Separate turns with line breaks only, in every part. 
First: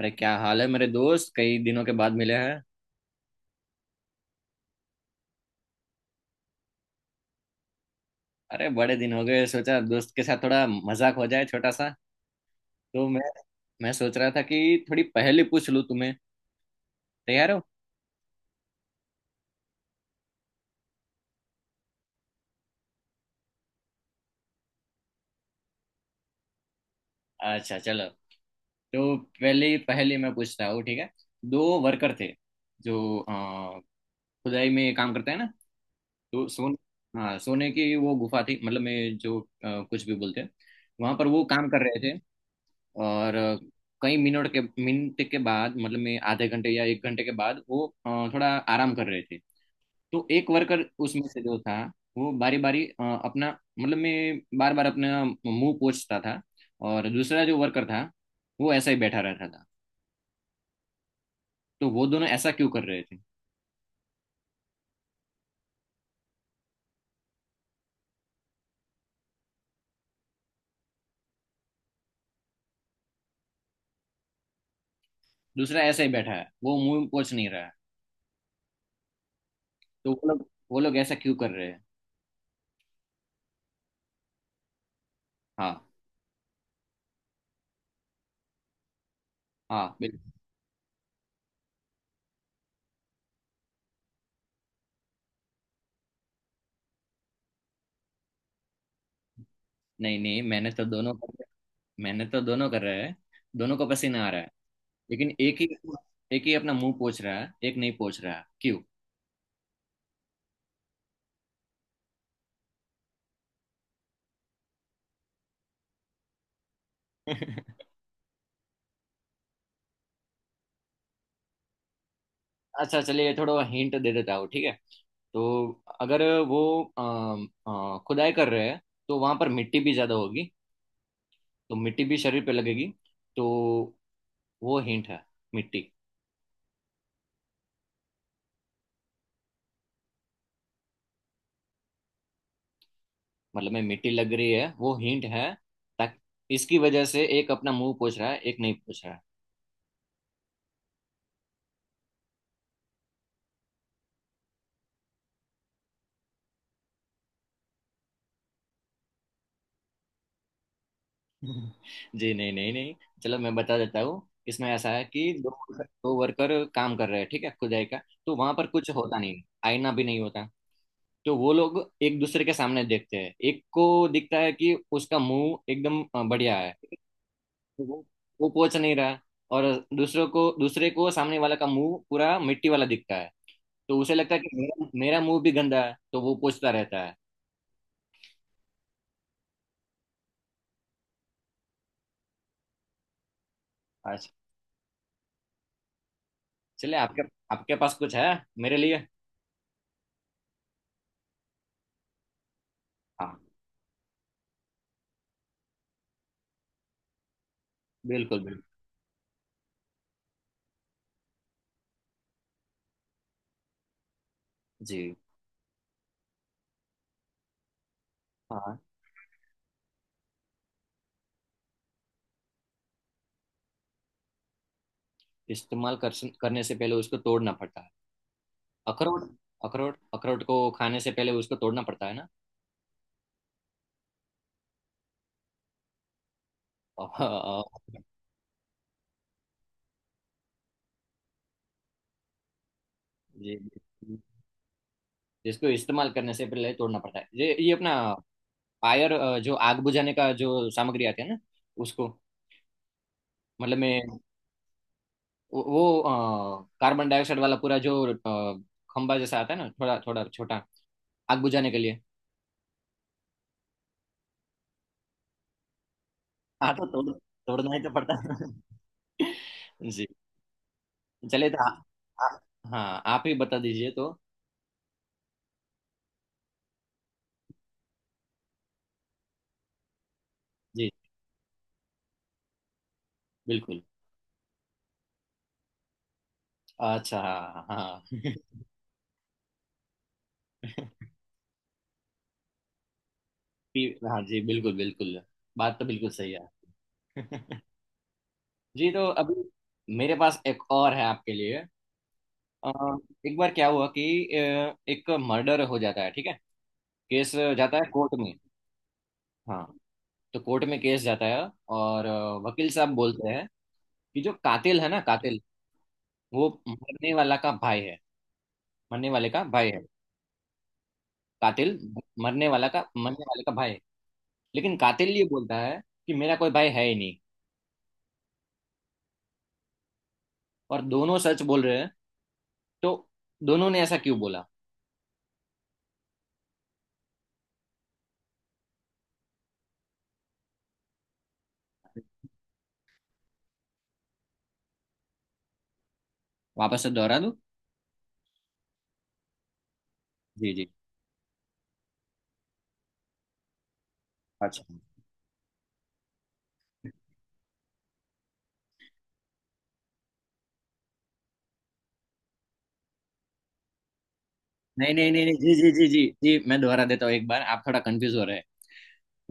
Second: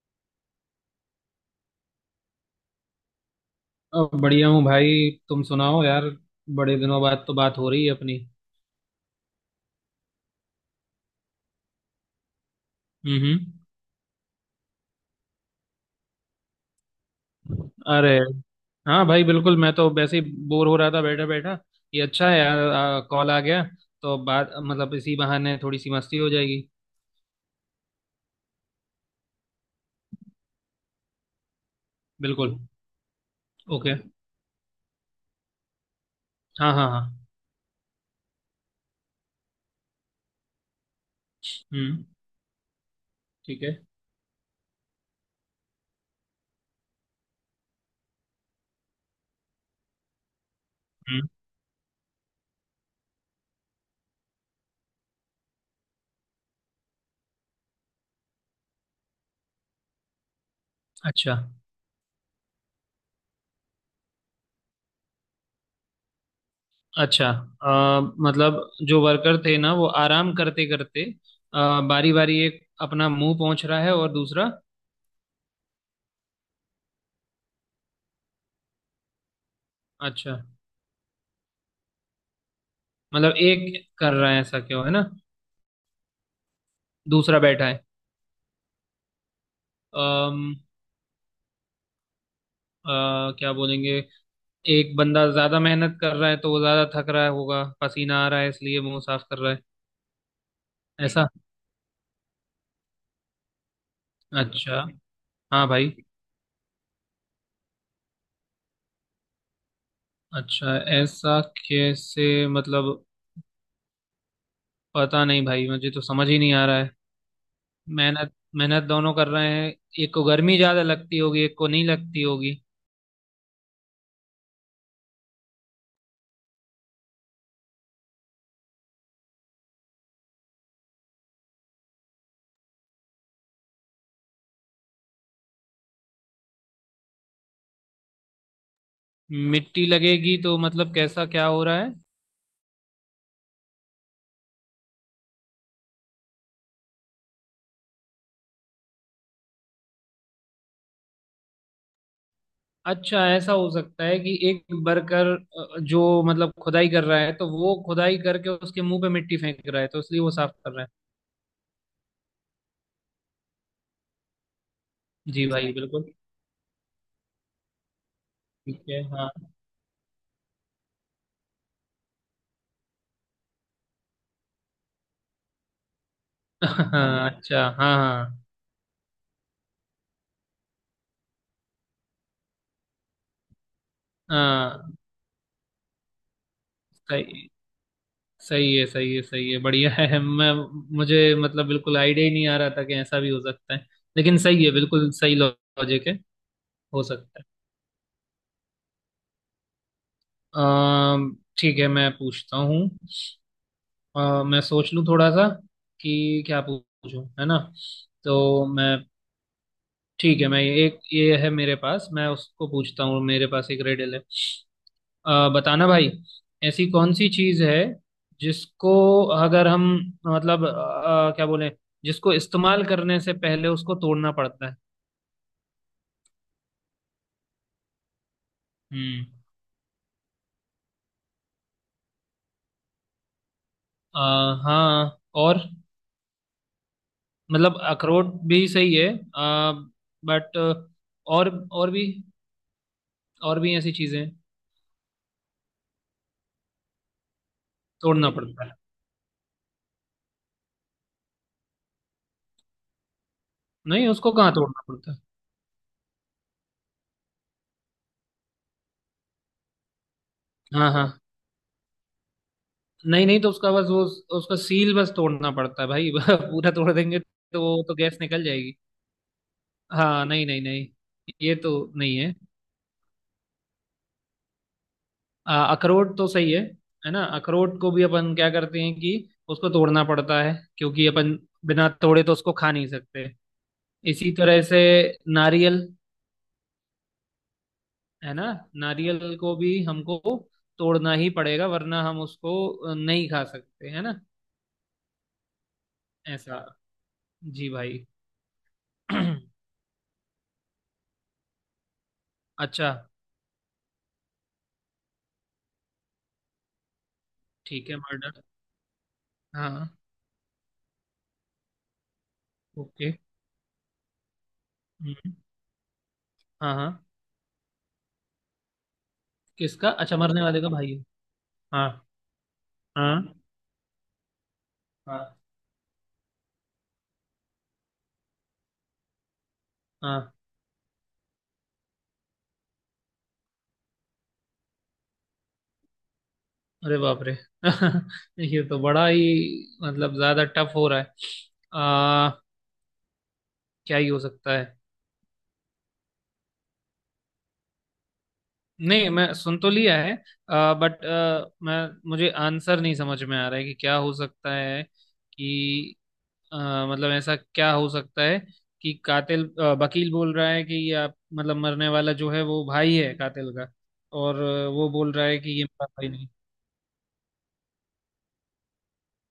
अरे क्या हाल है मेरे दोस्त, कई दिनों के बाद मिले हैं।
बढ़िया हूँ भाई। तुम सुनाओ यार। बड़े दिनों बाद तो बात हो रही है अपनी।
अरे बड़े दिन हो गए, सोचा दोस्त के साथ थोड़ा मजाक हो जाए छोटा सा। तो मैं
हम्म।
मैं सोच रहा था कि थोड़ी पहेली पूछ लूं तुम्हें। तैयार हो?
अरे हाँ भाई बिल्कुल, मैं तो वैसे ही बोर हो रहा था बैठा बैठा। ये अच्छा है यार, कॉल आ गया। तो बात मतलब इसी बहाने थोड़ी सी मस्ती हो जाएगी।
अच्छा चलो, तो पहली पहेली मैं पूछता हूँ, ठीक है। दो वर्कर थे
बिल्कुल।
जो
ओके।
खुदाई में काम करते हैं ना। तो
हाँ
सोन,
हाँ हाँ।
हाँ सोने की वो गुफा थी, मतलब मैं जो कुछ भी बोलते हैं, वहां पर वो काम कर रहे
हम्म।
थे। और
ठीक है।
कई मिनट के बाद, मतलब मैं आधे घंटे या एक घंटे के बाद वो थोड़ा आराम कर रहे थे। तो एक वर्कर उसमें
हम्म।
से जो था, वो बारी बारी अपना, मतलब मैं बार बार अपना मुंह पोंछता था। और दूसरा जो वर्कर था वो ऐसा ही बैठा रहता था।
अच्छा।
तो वो दोनों ऐसा क्यों कर रहे थे?
अच्छा। मतलब जो वर्कर थे ना वो आराम करते करते बारी बारी एक अपना मुंह पहुंच रहा है और दूसरा।
दूसरा ऐसा ही बैठा है, वो मुंह पोंछ नहीं रहा है। तो वो
अच्छा।
लोग वो लोग ऐसा क्यों कर रहे हैं?
मतलब एक कर रहा है, ऐसा क्यों है ना?
हाँ,
दूसरा बैठा है।
हाँ बिल्कुल।
अम, अ, क्या बोलेंगे? एक बंदा ज्यादा मेहनत कर रहा है तो वो ज्यादा थक रहा होगा, पसीना आ रहा है, इसलिए मुंह साफ कर रहा है।
नहीं नहीं,
ऐसा।
मैंने तो दोनों कर रहे हैं, दोनों को पसीना आ रहा है।
अच्छा।
लेकिन एक
हाँ
ही
भाई।
एक ही अपना मुंह पोछ रहा है, एक नहीं पोछ रहा है, क्यों?
अच्छा ऐसा। कैसे मतलब? पता नहीं भाई, मुझे तो समझ ही नहीं आ रहा है। मेहनत मेहनत दोनों कर रहे हैं। एक को गर्मी ज्यादा लगती होगी, एक को नहीं लगती होगी।
अच्छा चलिए, थोड़ा हिंट दे देता हूँ ठीक है। तो अगर वो खुदाई कर रहे हैं, तो वहां पर मिट्टी भी ज्यादा होगी, तो मिट्टी भी शरीर पे लगेगी। तो वो हिंट है, मिट्टी।
मिट्टी लगेगी तो मतलब कैसा, क्या हो रहा है?
मतलब में मिट्टी लग रही है वो हिंट है, ताकि इसकी वजह से एक अपना मुंह पोछ रहा है, एक नहीं पोछ रहा है।
अच्छा, ऐसा हो सकता है कि एक वर्कर जो मतलब खुदाई कर रहा है तो वो खुदाई करके उसके मुंह पे मिट्टी फेंक रहा है तो इसलिए वो साफ कर रहा
जी नहीं नहीं नहीं, चलो मैं बता देता हूँ। इसमें ऐसा है कि
है। जी
दो
ऐसा भाई है बिल्कुल।
दो वर्कर काम कर रहे हैं ठीक है, खुदाई का। तो वहां पर
ठीक
कुछ
है।
होता
हाँ।
नहीं, आईना भी नहीं होता। तो वो लोग एक दूसरे के सामने देखते हैं। एक को दिखता है कि उसका मुंह एकदम बढ़िया है,
हाँ अच्छा
तो
हाँ
वो
हाँ।
वो पोच नहीं रहा। और दूसरों को, दूसरे को सामने वाला का मुंह पूरा मिट्टी वाला दिखता है, तो उसे लगता है कि मेरा
हाँ
मेरा मुंह भी गंदा है, तो वो पोंछता रहता है।
सही। सही है सही है सही है, बढ़िया है। मैं मुझे मतलब बिल्कुल आइडिया ही नहीं आ रहा था कि ऐसा भी हो सकता है।
अच्छा
लेकिन सही है, बिल्कुल सही लॉजिक है।
चलिए,
हो
आपके
सकता है।
आपके पास कुछ है मेरे लिए?
ठीक है, मैं पूछता हूँ।
हाँ
मैं सोच लूँ थोड़ा सा कि क्या पूछूं, है ना?
बिल्कुल बिल्कुल।
तो मैं ठीक है, मैं एक ये है मेरे पास, मैं उसको पूछता हूँ। मेरे पास एक रेडल है।
जी।
बताना भाई, ऐसी कौन सी चीज़ है
हाँ।
जिसको अगर हम, मतलब क्या बोले, जिसको इस्तेमाल करने से पहले उसको तोड़ना पड़ता है?
इस्तेमाल कर, करने से पहले उसको तोड़ना पड़ता है,
हम्म।
अखरोट। अखरोट, अखरोट को खाने से पहले उसको तोड़ना पड़ता है ना।
अ, हाँ। और
और।
मतलब अखरोट भी सही है, बट और भी,
जी।
और भी ऐसी चीज़ें हैं,
जिसको इस्तेमाल करने से पहले तोड़ना पड़ता है ये अपना
तोड़ना पड़ता है।
फायर, जो आग बुझाने का जो सामग्री आती है ना, उसको, मतलब मैं,
नहीं, उसको कहाँ तोड़ना पड़ता है?
वो, कार्बन डाइऑक्साइड वाला पूरा जो खंबा जैसा आता है ना, थोड़ा थोड़ा छोटा,
हाँ हाँ।
आग बुझाने के लिए।
नहीं नहीं, तो उसका बस वो, उसका सील बस तोड़ना पड़ता है भाई। पूरा
हाँ तो
तोड़
तोड़,
देंगे तो
तोड़ना ही
वो
तो
तो
पड़ता
गैस निकल जाएगी।
है। जी।
हाँ, नहीं नहीं नहीं,
चलिए
ये
तो आ,
तो नहीं है।
आ, हाँ आप ही बता दीजिए तो।
अखरोट तो सही है ना? अखरोट को भी अपन क्या करते हैं कि उसको तोड़ना पड़ता है,
जी
क्योंकि अपन बिना तोड़े तो उसको खा नहीं सकते।
बिल्कुल।
इसी तरह से नारियल,
अच्छा हाँ हाँ।
है ना? नारियल को भी हमको
कि,
तोड़ना ही पड़ेगा वरना हम उसको नहीं खा सकते, है
हाँ
ना?
जी बिल्कुल बिल्कुल। बात तो बिल्कुल सही है।
ऐसा। जी भाई।
जी। तो अभी मेरे पास एक और है आपके लिए। अ,
अच्छा।
एक बार क्या हुआ कि एक मर्डर हो जाता है, ठीक है। केस जाता
ठीक
है
है,
कोर्ट में।
मर्डर।
हाँ।
हाँ।
तो कोर्ट में केस जाता है, और वकील साहब
ओके।
बोलते हैं कि जो कातिल है ना,
हम्म।
कातिल वो
हाँ हाँ।
मरने वाला का भाई है। मरने वाले का भाई है।
किसका? अच्छा, मरने वाले का भाई है।
कातिल
हाँ
मरने वाला का, मरने
हाँ।
वाले का भाई है। लेकिन कातिल ये
हाँ
बोलता है कि मेरा कोई भाई है ही नहीं।
हाँ।
और दोनों सच बोल रहे हैं। तो दोनों ने ऐसा क्यों बोला?
अरे बाप रे। ये तो बड़ा ही मतलब ज्यादा टफ हो रहा है। आ, क्या ही हो सकता है?
वापस से दोहरा दूं?
नहीं, मैं सुन तो लिया है।
जी जी।
बट मैं मुझे आंसर नहीं समझ में आ रहा है कि क्या हो सकता
अच्छा।
है कि अ, मतलब ऐसा क्या हो सकता है कि कातिल वकील बोल रहा है कि ये आप मतलब मरने वाला जो है वो भाई है कातिल का, और वो
नहीं नहीं
बोल
नहीं
रहा
नहीं,
है
जी
कि ये
जी
मेरा
जी जी
भाई नहीं।
जी, मैं दोहरा देता हूँ एक बार, आप थोड़ा कंफ्यूज हो रहे हैं।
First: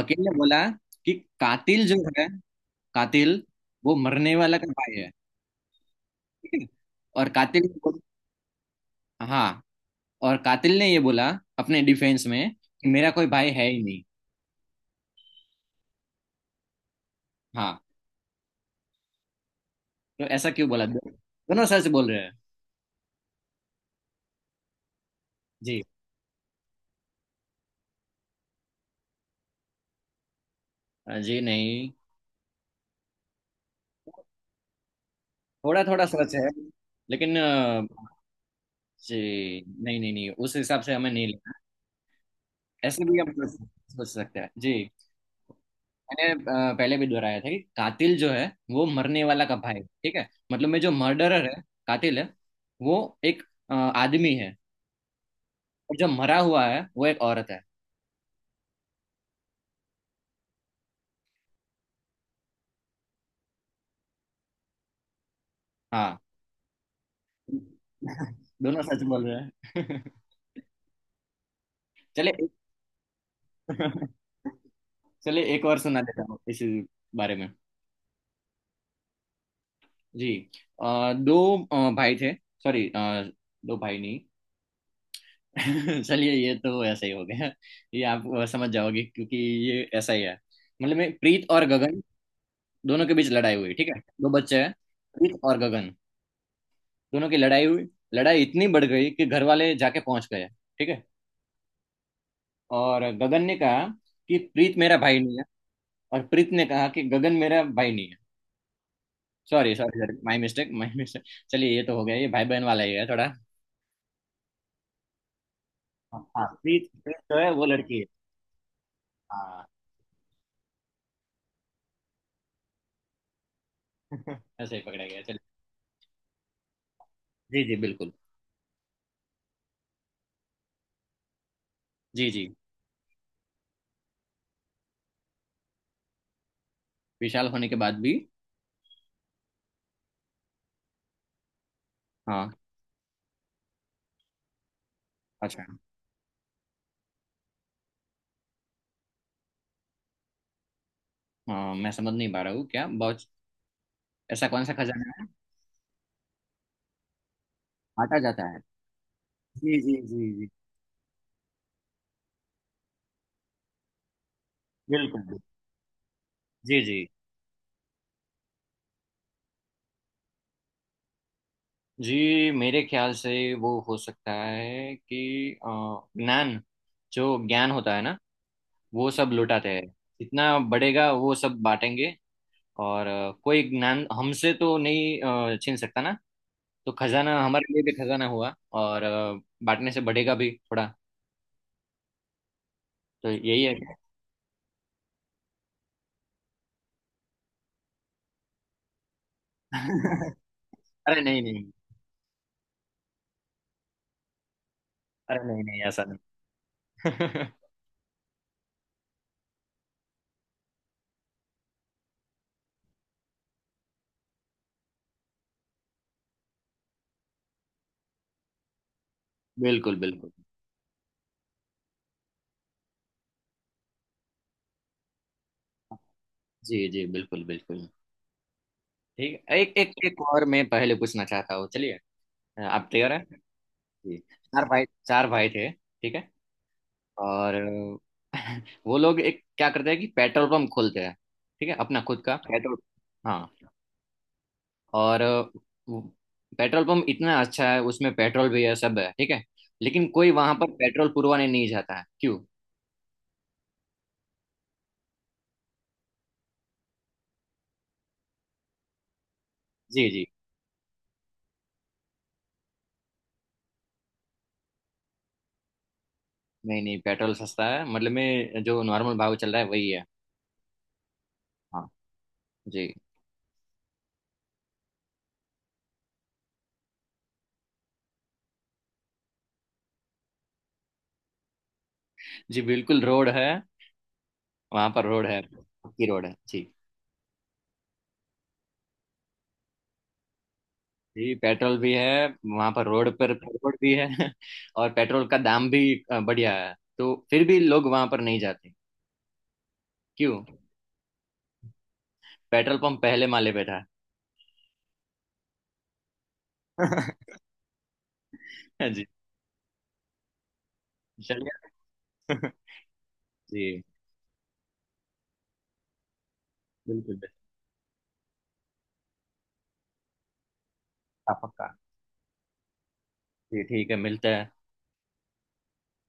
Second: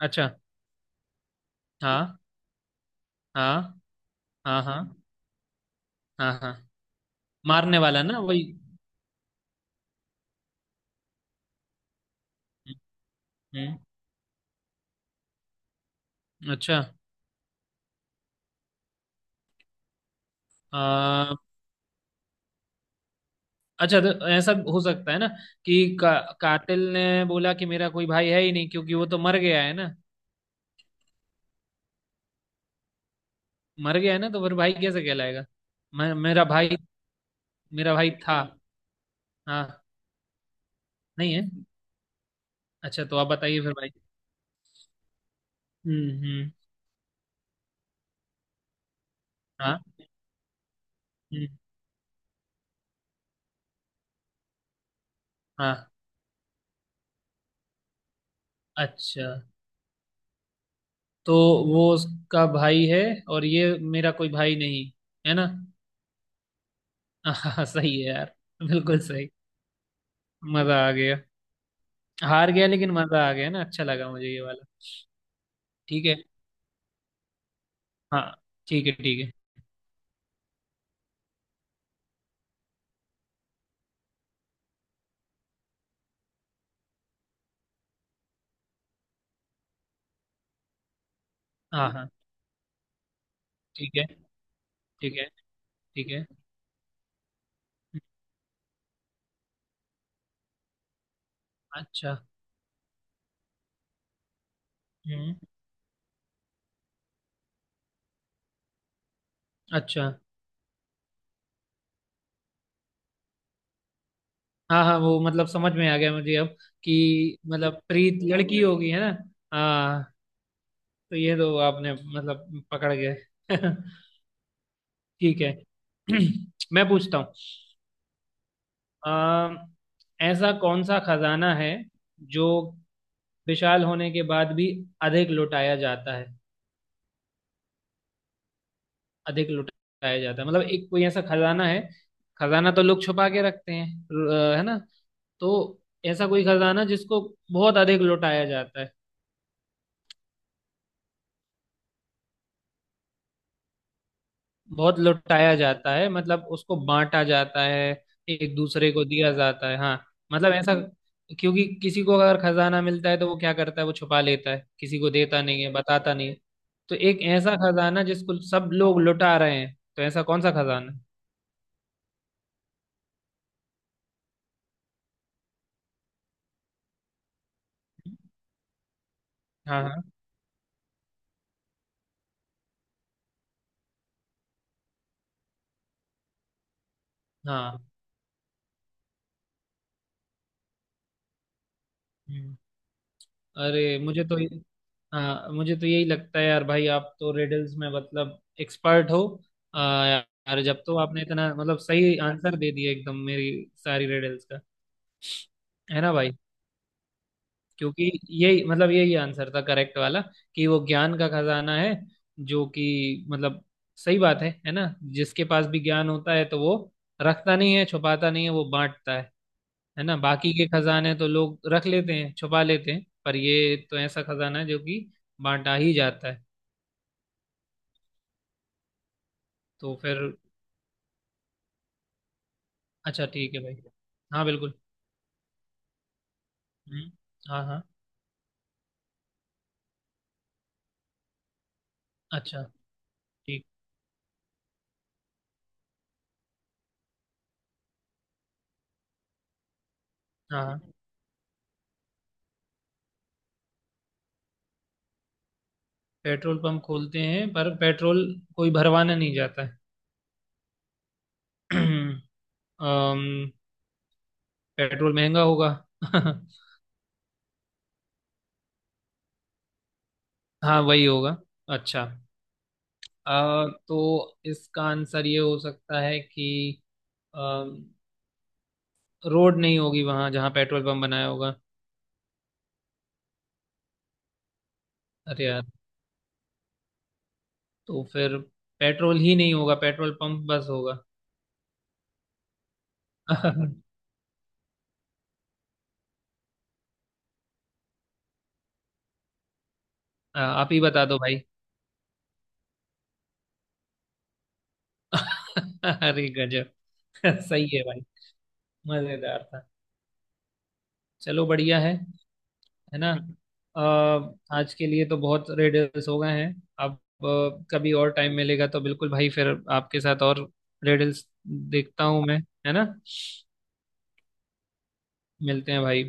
वकील
अच्छा।
ने बोला कि कातिल जो
हाँ
है, कातिल
हाँ
वो मरने वाला
हाँ
का
हाँ
भाई है,
हाँ हाँ।
ठीक है। और
मारने वाला ना वही।
हाँ। और कातिल ने ये बोला अपने डिफेंस में कि मेरा कोई भाई है
हम्म।
ही नहीं।
अच्छा।
हाँ। तो ऐसा क्यों बोला?
अ,
दोनों सच बोल रहे हैं।
अच्छा, तो ऐसा हो सकता है ना
जी।
कि कातिल ने बोला कि मेरा कोई भाई है ही नहीं क्योंकि वो तो मर गया है ना।
जी नहीं,
मर गया है ना तो फिर भाई कैसे कहलाएगा?
थोड़ा थोड़ा सच
मेरा
है
भाई,
लेकिन।
मेरा भाई था।
जी
हाँ।
नहीं नहीं नहीं, उस हिसाब से हमें नहीं
नहीं है।
लेना। ऐसे
अच्छा, तो
भी
आप
हम सोच
बताइए फिर भाई।
सोच सकते हैं जी। मैंने
हम्म।
पहले भी दोहराया था कि कातिल जो है वो मरने वाला का भाई,
हाँ।
ठीक है। मतलब में जो मर्डरर
हम्म।
है, कातिल है, वो एक आदमी है।
हाँ।
और जो मरा हुआ है वो एक औरत है।
अच्छा। तो वो उसका भाई है और ये मेरा कोई भाई नहीं, है ना?
हाँ।
हाँ सही है यार।
दोनों
बिल्कुल
सच बोल
सही।
रहे हैं।
मजा आ गया।
चले एक,
हार गया लेकिन मजा आ गया ना, अच्छा लगा मुझे ये वाला।
चलिए एक और सुना
ठीक है।
देता हूँ इस बारे में।
हाँ। ठीक है ठीक है।
जी। दो भाई थे। सॉरी, दो भाई नहीं। चलिए ये तो ऐसा ही हो गया। ये आप समझ जाओगे क्योंकि ये ऐसा ही है। मतलब मैं प्रीत और
हाँ
गगन,
हाँ।
दोनों के बीच लड़ाई हुई, ठीक
ठीक
है।
है
दो बच्चे हैं,
ठीक है
प्रीत और गगन,
ठीक है।
दोनों की लड़ाई हुई। लड़ाई इतनी बढ़ गई कि घर वाले जाके पहुंच गए, ठीक है।
अच्छा।
और गगन ने कहा कि प्रीत मेरा भाई
हम्म।
नहीं है। और प्रीत ने कहा कि गगन मेरा भाई नहीं है। सॉरी सॉरी
अच्छा।
Sorry, my mistake my mistake. चलिए ये तो हो गया, ये भाई बहन वाला ही है थोड़ा।
हाँ हाँ, वो मतलब समझ में आ गया मुझे
हाँ,
अब
प्रीत प्रीत जो
कि
है वो
मतलब
लड़की है।
प्रीत लड़की होगी, है ना?
हाँ।
हाँ। तो ये तो आपने मतलब पकड़ गए।
ऐसे ही पकड़ा गया,
ठीक
चलिए।
है। मैं पूछता हूँ।
जी जी बिल्कुल।
अम, ऐसा कौन सा खजाना है
जी जी।
जो विशाल होने के बाद भी अधिक लुटाया जाता है?
विशाल होने के बाद भी।
अधिक लुटाया जाता है मतलब एक कोई ऐसा खजाना है।
हाँ।
खजाना तो लोग छुपा के रखते हैं है ना?
अच्छा।
तो ऐसा कोई खजाना जिसको बहुत अधिक लुटाया जाता है,
हाँ मैं समझ नहीं पा रहा हूँ क्या, बहुत, ऐसा कौन सा
बहुत
खजाना है?
लुटाया जाता है मतलब उसको बांटा जाता है,
बांटा जाता
एक
है?
दूसरे को दिया जाता है,
जी
हाँ।
जी जी जी
मतलब ऐसा, क्योंकि किसी को अगर खजाना मिलता है तो वो क्या करता है, वो छुपा लेता है, किसी को
बिल्कुल
देता
बिल्कुल।
नहीं है, बताता नहीं है।
जी
तो
जी।
एक ऐसा खजाना जिसको सब लोग लुटा रहे हैं, तो ऐसा कौन सा खजाना है?
जी मेरे ख्याल से वो हो सकता है कि ज्ञान। जो ज्ञान होता है ना, वो सब लुटाते
हाँ
हैं।
हाँ
जितना बढ़ेगा वो सब बांटेंगे। और कोई ज्ञान हमसे तो नहीं छीन सकता ना, तो खजाना हमारे लिए
हाँ।
भी खजाना हुआ। और बांटने से बढ़ेगा भी थोड़ा।
हम्म।
तो यही है।
अरे मुझे तो हाँ, मुझे तो यही लगता है यार भाई, आप तो रिडल्स में मतलब एक्सपर्ट हो। यार जब तो
अरे
आपने
नहीं
इतना
नहीं।
मतलब सही आंसर दे दिया एकदम मेरी सारी रिडल्स का,
अरे नहीं नहीं,
है
ऐसा
ना भाई?
नहीं।
क्योंकि यही मतलब यही आंसर था करेक्ट वाला, कि वो ज्ञान का खजाना है, जो कि मतलब सही बात है ना? जिसके पास भी ज्ञान होता है तो वो रखता नहीं है, छुपाता नहीं है, वो बांटता है।
बिल्कुल
है ना?
बिल्कुल।
बाकी के खजाने तो लोग रख लेते हैं, छुपा लेते हैं, पर ये तो ऐसा खजाना है जो कि बांटा ही जाता है।
जी जी बिल्कुल बिल्कुल। ठीक है, एक एक
तो
एक
फिर
और मैं पहले पूछना चाहता हूँ, चलिए। आप तैयार हैं?
अच्छा ठीक है भाई।
जी।
हाँ
चार
बिल्कुल।
भाई चार भाई थे, ठीक है।
हम्म।
और
हाँ हाँ।
वो लोग एक क्या करते हैं कि पेट्रोल पंप खोलते हैं, ठीक है, अपना खुद का
अच्छा।
पेट्रोल। हाँ।
ठीक।
और वो पेट्रोल पंप इतना अच्छा है, उसमें पेट्रोल भी है, सब है, ठीक है। लेकिन कोई वहां
हाँ
पर
हाँ।
पेट्रोल पुरवाने नहीं जाता है, क्यों?
पेट्रोल पंप खोलते हैं पर पेट्रोल कोई भरवाना नहीं जाता
जी जी।
है। अम्म, पेट्रोल महंगा होगा।
नहीं नहीं, पेट्रोल सस्ता है, मतलब में जो नॉर्मल भाव चल रहा है वही है।
हाँ वही होगा।
हाँ।
अच्छा।
जी
तो इसका आंसर ये हो सकता है कि अम्म, रोड नहीं होगी वहां जहाँ पेट्रोल पंप बनाया होगा।
जी बिल्कुल, रोड है, वहां पर रोड है,
अरे यार,
पक्की रोड है जी।
तो फिर पेट्रोल ही नहीं होगा, पेट्रोल पंप बस होगा।
जी पेट्रोल भी है, वहां पर रोड पर पेट्रोल भी है और पेट्रोल का दाम भी बढ़िया है। तो फिर भी लोग वहां पर नहीं जाते, क्यों?
आप ही बता दो भाई।
पेट्रोल पंप पहले माले पे था।
अरे गजब। सही है भाई।
जी,
मजेदार था। चलो बढ़िया
चलिए।
है है ना? अ,
जी
आज के लिए तो बहुत रेडल्स हो गए हैं। अब
बिल्कुल,
कभी और टाइम मिलेगा तो बिल्कुल भाई फिर आपके साथ और रेडल्स
पक्का पक्का।
देखता हूँ मैं, है ना?
जी ठीक है, मिलते हैं।
मिलते हैं भाई।